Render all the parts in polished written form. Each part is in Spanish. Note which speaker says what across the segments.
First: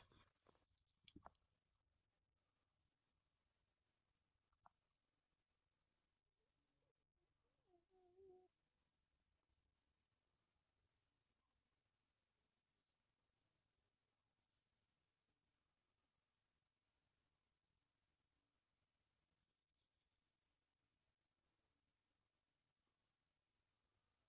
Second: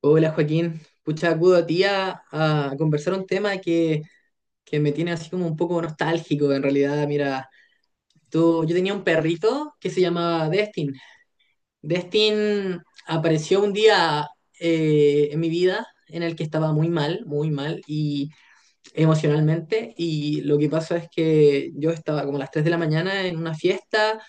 Speaker 1: Hola Joaquín, pucha, acudo a ti a conversar un tema que me tiene así como un poco nostálgico en realidad. Mira, tú, yo tenía un perrito que se llamaba Destin. Destin apareció un día en mi vida en el que estaba muy mal y emocionalmente. Y lo que pasó es que yo estaba como a las 3 de la mañana en una fiesta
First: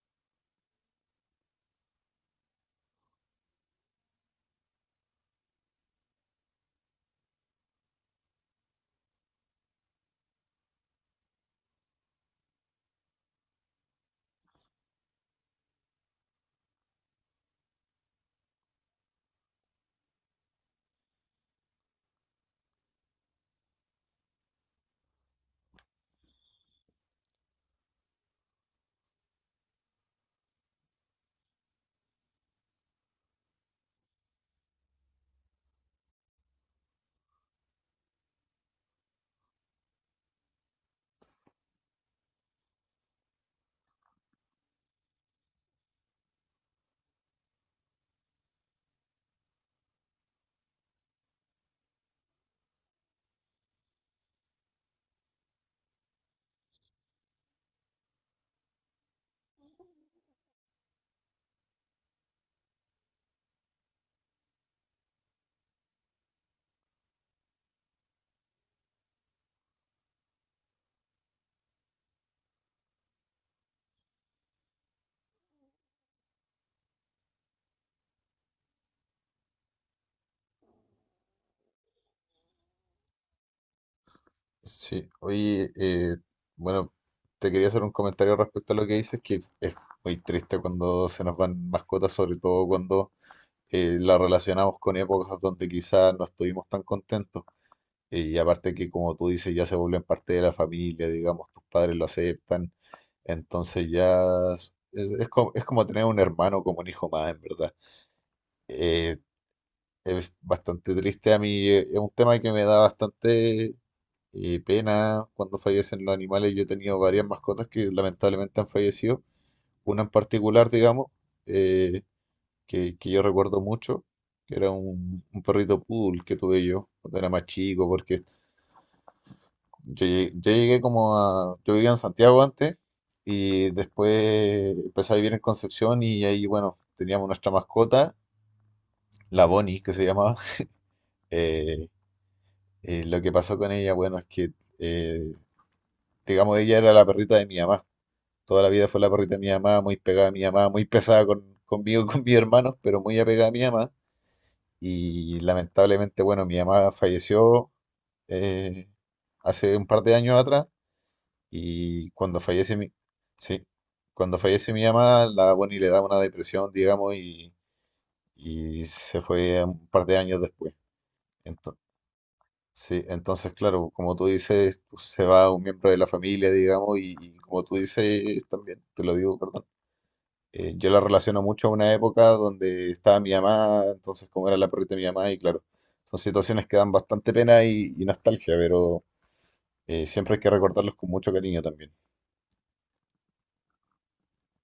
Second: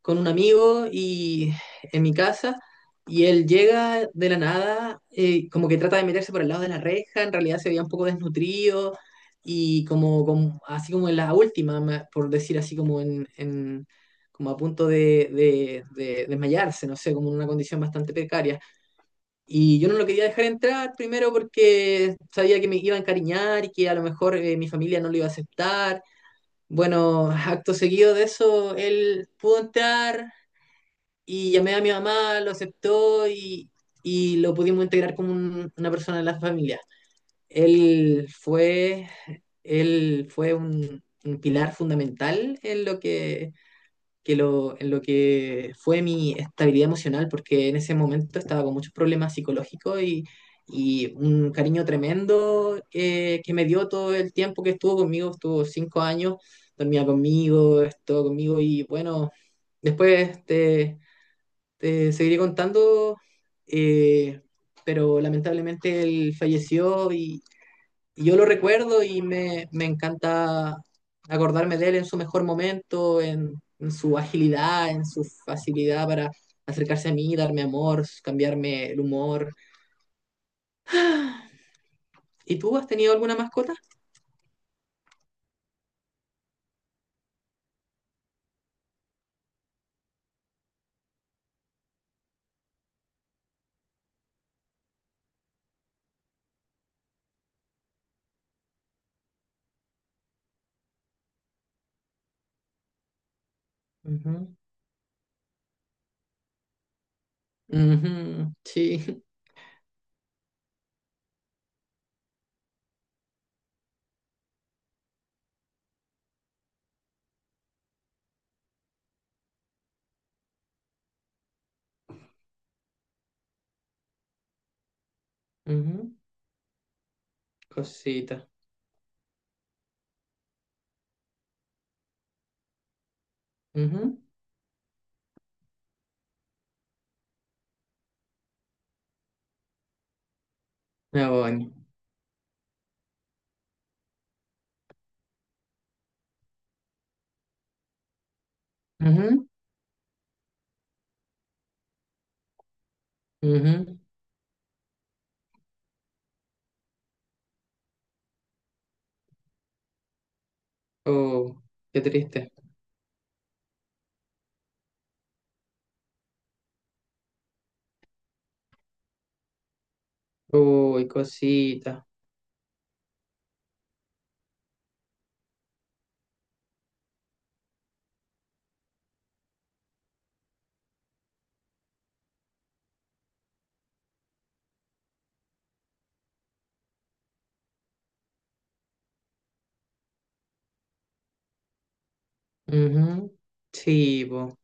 Speaker 1: con un amigo y en mi casa, y él llega de la nada, como que trata de meterse por el lado de la reja. En realidad se veía un poco desnutrido y así como en la última, por decir así como como a punto de desmayarse, no sé, como en una condición bastante precaria. Y yo no lo quería dejar entrar primero porque sabía que me iba a encariñar y que a lo mejor mi familia no lo iba a aceptar. Bueno, acto seguido de eso, él pudo entrar, y llamé a mi mamá, lo aceptó y lo pudimos integrar como una persona de la familia. Él fue, él fue un pilar fundamental en lo que fue mi estabilidad emocional, porque en ese momento estaba con muchos problemas psicológicos, y un cariño tremendo que me dio todo el tiempo que estuvo conmigo. Estuvo 5 años, dormía conmigo, estuvo conmigo, y bueno, después te seguiré contando, eh, pero lamentablemente él falleció, y yo lo recuerdo y me encanta acordarme de él en su mejor momento, en su agilidad, en su facilidad para acercarse a mí, darme amor, cambiarme el humor. ¿Y tú has tenido alguna mascota?
Speaker 2: Sí, oye, bueno, te quería hacer un comentario respecto a lo que dices, que es muy triste cuando se nos van mascotas, sobre todo cuando la relacionamos con épocas donde quizás no estuvimos tan contentos. Y aparte que, como tú dices, ya se vuelven parte de la familia, digamos, tus padres lo aceptan, entonces ya
Speaker 1: Ujú,
Speaker 2: es, es como, es como tener un hermano como un hijo más, en verdad.
Speaker 1: ujú,
Speaker 2: Eh,
Speaker 1: sí,
Speaker 2: es bastante triste a mí, es un tema que me da bastante pena cuando fallecen los animales. Yo he tenido varias mascotas que lamentablemente han fallecido. Una en particular, digamos, eh, que yo recuerdo mucho, que era un perrito
Speaker 1: ujú,
Speaker 2: poodle que tuve yo cuando era más chico, porque
Speaker 1: cosita.
Speaker 2: yo llegué como a... Yo vivía en Santiago antes y
Speaker 1: Ujú.
Speaker 2: después empecé a vivir en Concepción y ahí, bueno, teníamos nuestra mascota, la Bonnie, que se llamaba.
Speaker 1: Me voy.
Speaker 2: Eh, lo que pasó con ella, bueno, es que, eh, digamos, ella era la perrita de mi mamá. Toda la vida fue la perrita de
Speaker 1: Ujú,
Speaker 2: mi mamá, muy pegada a mi mamá, muy pesada conmigo, y con mis hermanos, pero muy apegada a mi mamá.
Speaker 1: ujú.
Speaker 2: Y lamentablemente, bueno, mi mamá falleció eh, hace un par de años atrás
Speaker 1: Oh, qué
Speaker 2: y
Speaker 1: triste.
Speaker 2: sí, cuando fallece mi mamá, la Bonnie le da una depresión, digamos, y se fue un par de años después.
Speaker 1: Uy,
Speaker 2: Entonces,
Speaker 1: cosita.
Speaker 2: sí, entonces, claro, como tú dices, pues, se va un miembro de la familia, digamos, y como tú dices también, te lo digo, perdón. Yo la relaciono mucho a una época donde estaba mi mamá, entonces como era la perrita de mi mamá, y claro, son situaciones que dan bastante pena y nostalgia, pero siempre hay que recordarlos con mucho cariño también,
Speaker 1: Ujú. Sí, po.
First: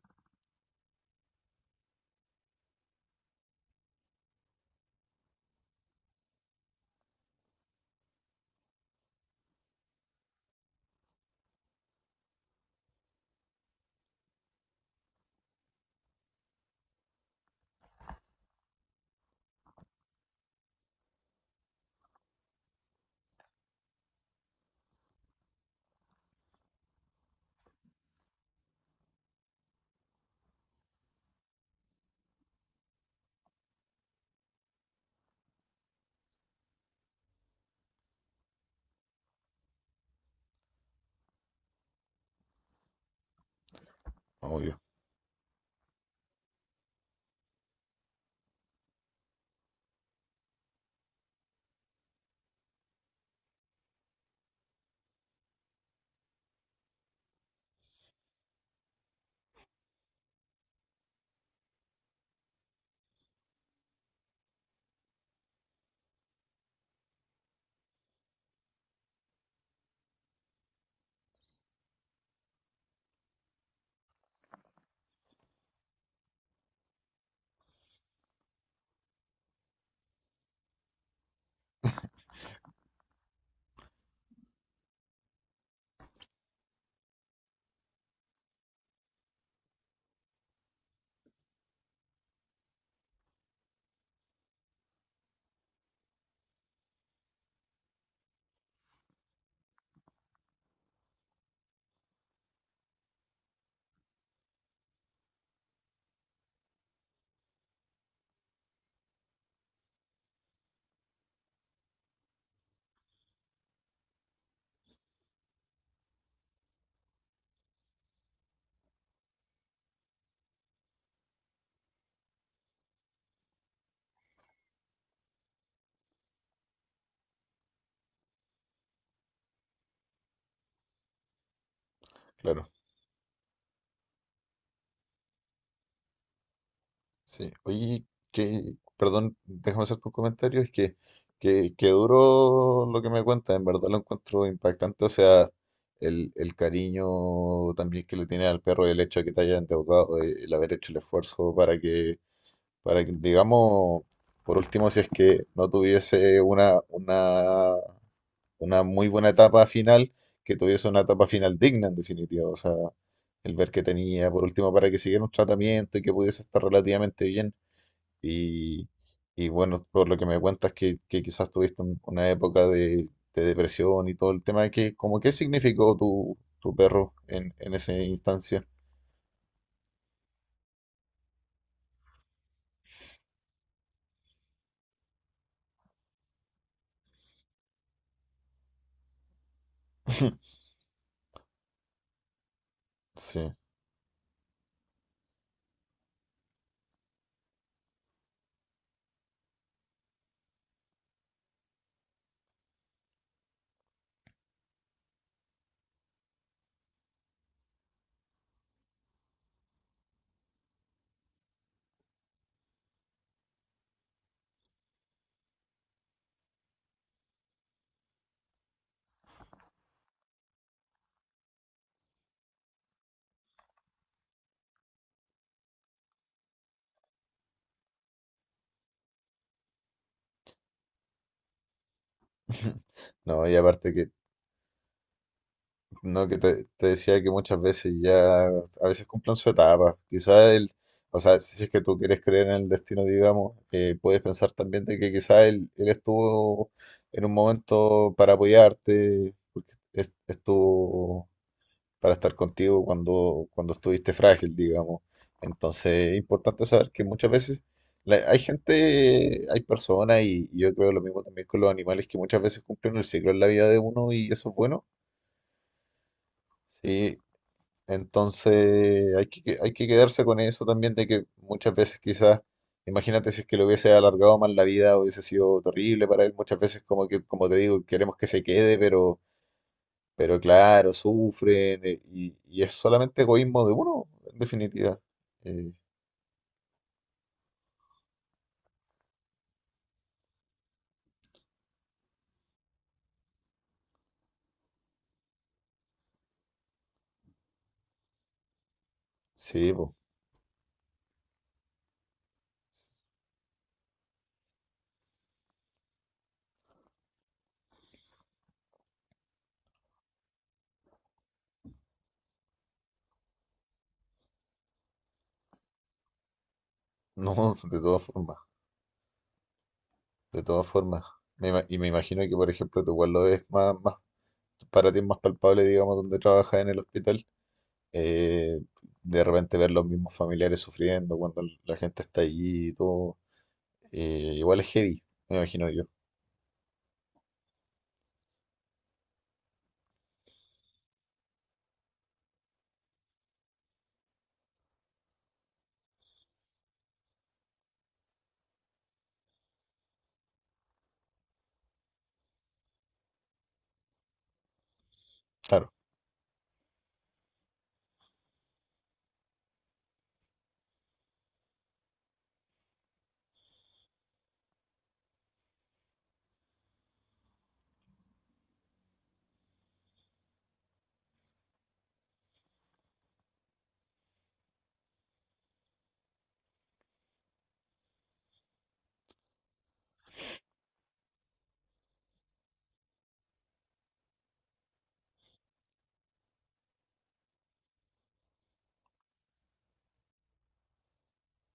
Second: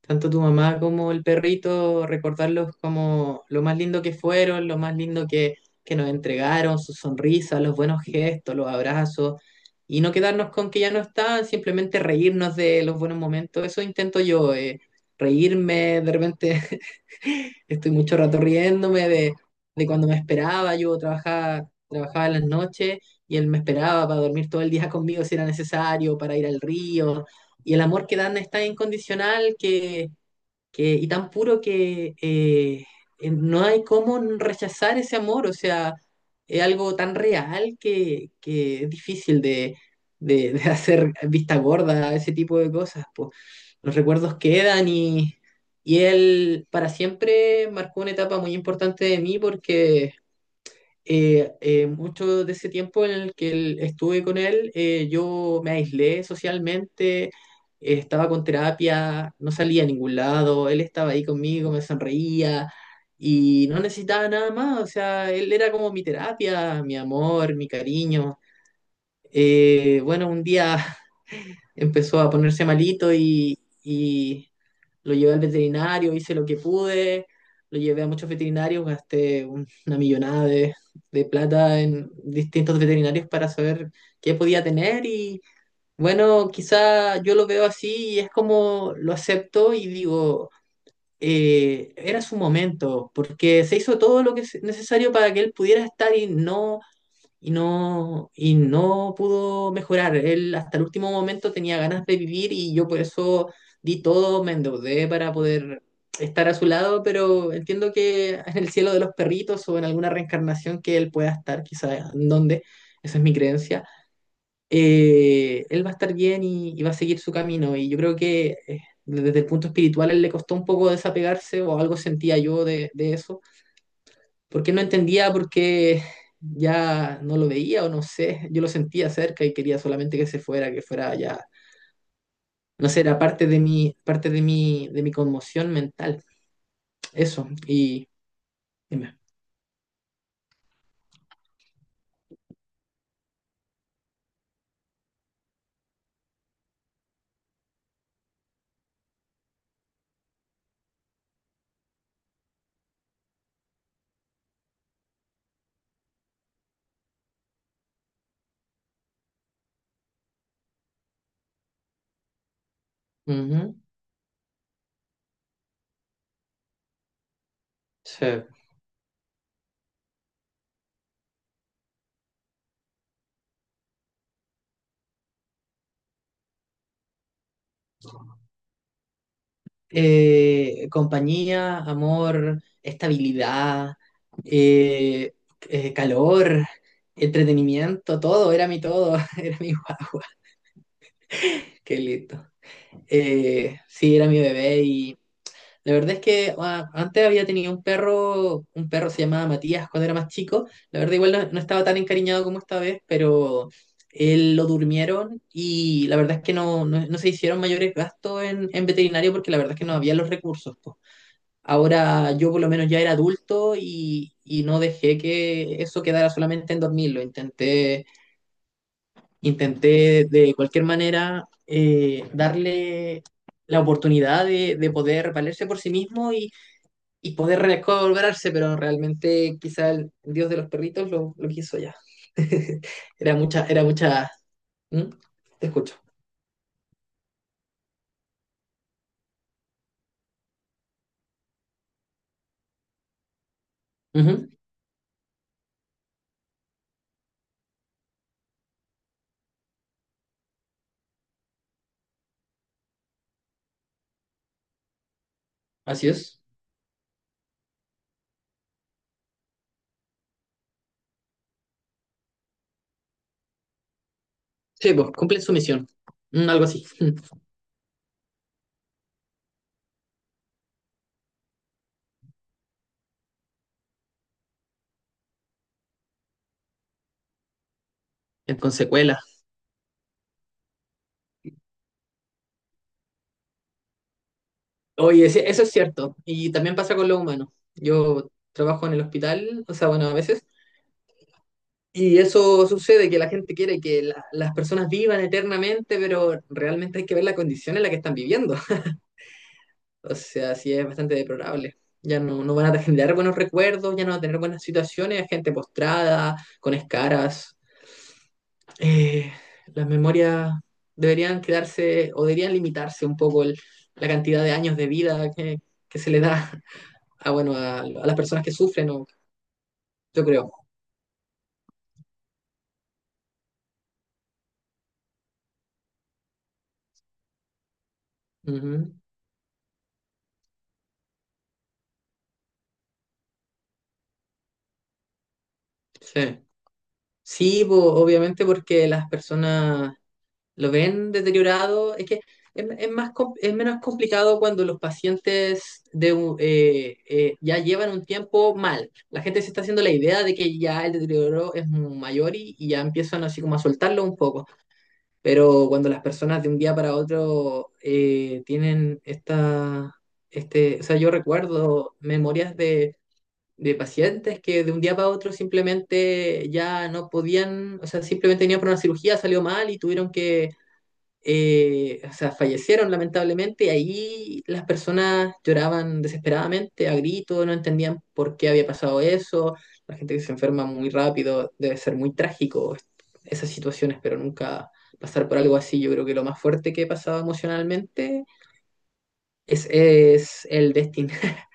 Speaker 1: Tanto tu mamá como el perrito, recordarlos como lo más lindo que fueron, lo más lindo que nos entregaron, sus sonrisas, los buenos gestos, los abrazos, y no quedarnos con que ya no están, simplemente reírnos de los buenos momentos. Eso intento yo, reírme, de repente estoy mucho rato riéndome de cuando me esperaba. Yo trabajaba en las noches, y él me esperaba para dormir todo el día conmigo si era necesario, para ir al río, y el amor que dan es tan incondicional y tan puro que no hay cómo rechazar ese amor. O sea, es algo tan real que es difícil de hacer vista gorda a ese tipo de cosas, po. Los recuerdos
Speaker 2: obvio,
Speaker 1: quedan, y él para siempre marcó una etapa muy importante de mí, porque mucho de ese tiempo en el que estuve con él, yo me aislé socialmente, estaba con terapia, no salía a ningún lado, él estaba ahí conmigo, me sonreía y no necesitaba nada más. O sea, él era como mi terapia, mi amor, mi cariño. Bueno, un día empezó a ponerse malito y lo llevé al veterinario, hice lo que pude, lo llevé a muchos veterinarios, gasté una millonada de plata en distintos veterinarios para saber qué podía tener. Y bueno, quizá yo lo veo así y es como lo acepto y digo, era su momento, porque se hizo todo lo que es necesario para que él pudiera estar y no pudo mejorar. Él hasta el último momento tenía ganas de vivir, y yo por eso di todo, me endeudé para poder estar a su lado, pero entiendo que en el cielo de los perritos, o en alguna reencarnación que él pueda estar, quizás en donde, esa es mi creencia, él va a estar bien, y va a seguir su camino. Y yo creo que desde el punto espiritual a él le costó un poco desapegarse, o algo sentía yo de eso, porque no entendía, porque ya no lo veía, o no sé, yo lo sentía cerca y quería solamente que se fuera, que fuera ya,
Speaker 2: claro.
Speaker 1: no sé, era parte de mi conmoción mental, eso,
Speaker 2: Sí, oye,
Speaker 1: y
Speaker 2: que,
Speaker 1: dime.
Speaker 2: perdón, déjame hacer tu comentario, es que, que duro lo que me cuentas, en verdad lo encuentro impactante, o sea, el cariño también que le tiene al perro y el hecho de que te haya endeudado, el haber hecho el esfuerzo para que. Para que, digamos, por último, si es que no tuviese una muy buena etapa final, que tuviese una etapa final digna, en definitiva. O sea, el ver
Speaker 1: Ujú,
Speaker 2: que tenía, por último, para que siguiera un tratamiento y que pudiese estar relativamente bien.
Speaker 1: sí.
Speaker 2: Y, y bueno, por lo que me cuentas, que quizás tuviste una época de depresión y todo el tema, que, como, ¿qué significó tu, tu perro en esa instancia?
Speaker 1: Compañía, amor, estabilidad, eh, calor, entretenimiento, todo, era mi todo, era mi guagua, qué lindo.
Speaker 2: Sí.
Speaker 1: Sí, era mi bebé. Y la verdad es que antes había tenido un perro se llamaba Matías cuando era más chico. La verdad, igual no estaba tan encariñado como esta vez, pero él lo durmieron, y la verdad es que no se hicieron mayores gastos en veterinario, porque la verdad es que no había los recursos, po. Ahora yo por lo menos ya era adulto, y no dejé que eso quedara solamente en dormirlo. Intenté de cualquier manera darle la oportunidad de poder valerse por sí mismo y poder recobrarse, pero realmente quizá el dios de los perritos lo quiso ya. Era
Speaker 2: No, y
Speaker 1: mucha, era
Speaker 2: aparte que.
Speaker 1: mucha. ¿Mm? Te escucho.
Speaker 2: No, que te decía que muchas veces ya, a veces cumplen su etapa. Quizás el, o sea, si es que tú quieres creer en el destino, digamos, puedes
Speaker 1: Ujú.
Speaker 2: pensar también de que quizás él estuvo en un momento para apoyarte, porque estuvo para estar contigo cuando, cuando estuviste frágil, digamos.
Speaker 1: Así
Speaker 2: Entonces, es
Speaker 1: es.
Speaker 2: importante saber que muchas veces hay gente, hay personas, y yo creo lo mismo también con los animales, que muchas veces cumplen el ciclo en la vida de uno y eso es bueno.
Speaker 1: Sí, pues cumplen su misión. Mm, algo así.
Speaker 2: Sí,
Speaker 1: Mm.
Speaker 2: entonces hay que quedarse con eso también de que muchas veces quizás, imagínate si es que le hubiese alargado más la vida, hubiese sido terrible para él. Muchas veces como que, como te digo, queremos que se
Speaker 1: En
Speaker 2: quede,
Speaker 1: consecuela.
Speaker 2: pero claro, sufren y es solamente egoísmo de uno, en definitiva.
Speaker 1: Oye, sí, eso es
Speaker 2: Eh,
Speaker 1: cierto. Y también pasa con los humanos. Yo trabajo en el hospital, o sea, bueno, a veces. Y eso sucede, que la gente quiere que las personas vivan eternamente, pero realmente hay que ver la condición en la que están viviendo.
Speaker 2: sí, pues,
Speaker 1: O sea, sí es bastante deplorable. Ya no van a generar buenos recuerdos, ya no van a tener buenas situaciones, gente postrada, con escaras. Eh, las memorias deberían quedarse, o deberían limitarse un poco la cantidad de años de vida que se le da a,
Speaker 2: no,
Speaker 1: bueno,
Speaker 2: de
Speaker 1: a, a
Speaker 2: todas
Speaker 1: las
Speaker 2: formas,
Speaker 1: personas que sufren, yo
Speaker 2: de
Speaker 1: creo.
Speaker 2: todas formas. Y me imagino que, por ejemplo, tu igual lo es más, más, para ti es más palpable, digamos, donde trabajas en el hospital eh,
Speaker 1: Ujú.
Speaker 2: de repente ver los mismos familiares sufriendo cuando la gente está allí y todo, igual es heavy, me imagino yo.
Speaker 1: Sí, sí, po, obviamente, porque las personas lo ven deteriorado. Es que es más, es menos complicado cuando los pacientes ya llevan un tiempo mal. La gente se está haciendo la idea de que ya el deterioro es mayor, y ya empiezan así como a soltarlo un poco. Pero
Speaker 2: Claro,
Speaker 1: cuando las personas de un día para otro tienen o sea, yo recuerdo memorias de. De pacientes que de un día para otro simplemente ya no podían, o sea, simplemente tenían por una cirugía, salió mal y tuvieron que, o sea, fallecieron lamentablemente, y ahí las personas lloraban desesperadamente, a gritos, no entendían por qué había pasado eso. La gente que se enferma muy rápido, debe ser muy trágico esas situaciones, pero nunca pasar por algo así, yo creo que lo más fuerte que he pasado emocionalmente es el destino.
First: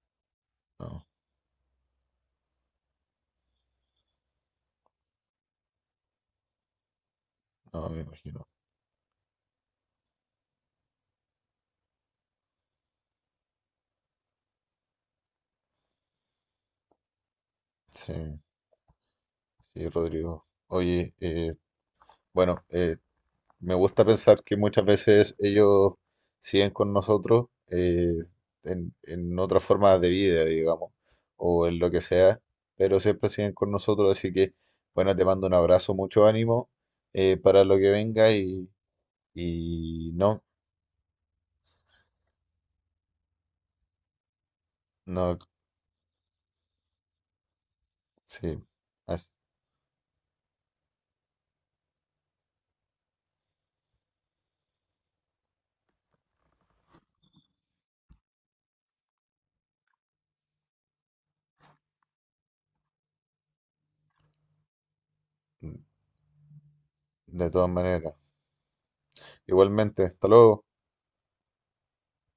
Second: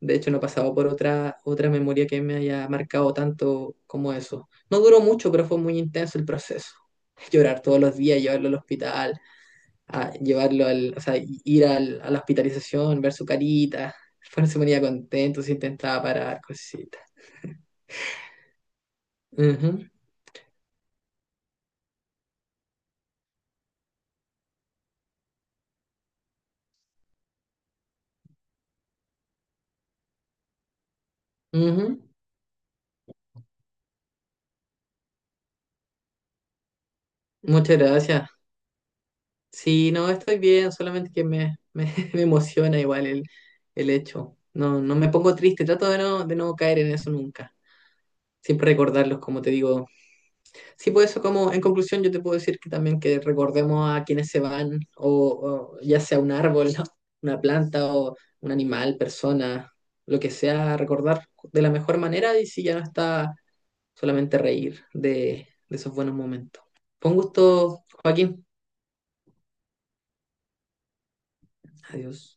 Speaker 1: De hecho, no he pasado por
Speaker 2: no,
Speaker 1: otra memoria que me haya marcado tanto como eso. No duró mucho, pero fue muy intenso el proceso. Llorar todos
Speaker 2: no,
Speaker 1: los
Speaker 2: me
Speaker 1: días,
Speaker 2: imagino.
Speaker 1: llevarlo al hospital, o sea, ir a la hospitalización, ver su carita. Después no se ponía contento, se intentaba parar, cositas.
Speaker 2: Sí,
Speaker 1: Ujú,
Speaker 2: sí, Rodrigo. Oye, bueno, eh, me gusta pensar que muchas veces ellos siguen con nosotros en otra forma de vida, digamos, o en lo
Speaker 1: ujú.
Speaker 2: que sea, pero siempre siguen con nosotros, así que, bueno, te mando un abrazo, mucho ánimo para lo
Speaker 1: Muchas
Speaker 2: que
Speaker 1: gracias.
Speaker 2: venga
Speaker 1: Sí, no,
Speaker 2: y
Speaker 1: estoy
Speaker 2: no,
Speaker 1: bien, solamente que me emociona igual el hecho. No, no me pongo
Speaker 2: no,
Speaker 1: triste, trato de no caer en eso nunca.
Speaker 2: sí.
Speaker 1: Siempre recordarlos,
Speaker 2: as-
Speaker 1: como te digo. Sí, pues eso, como en conclusión, yo te puedo decir que también que recordemos a quienes se van, o ya sea un árbol, ¿no? Una planta, o un animal, persona, lo que sea, recordar de la mejor manera, y si ya no está, solamente reír de esos buenos momentos. Con
Speaker 2: de todas
Speaker 1: gusto,
Speaker 2: maneras.
Speaker 1: Joaquín.
Speaker 2: Igualmente, hasta luego.
Speaker 1: Adiós.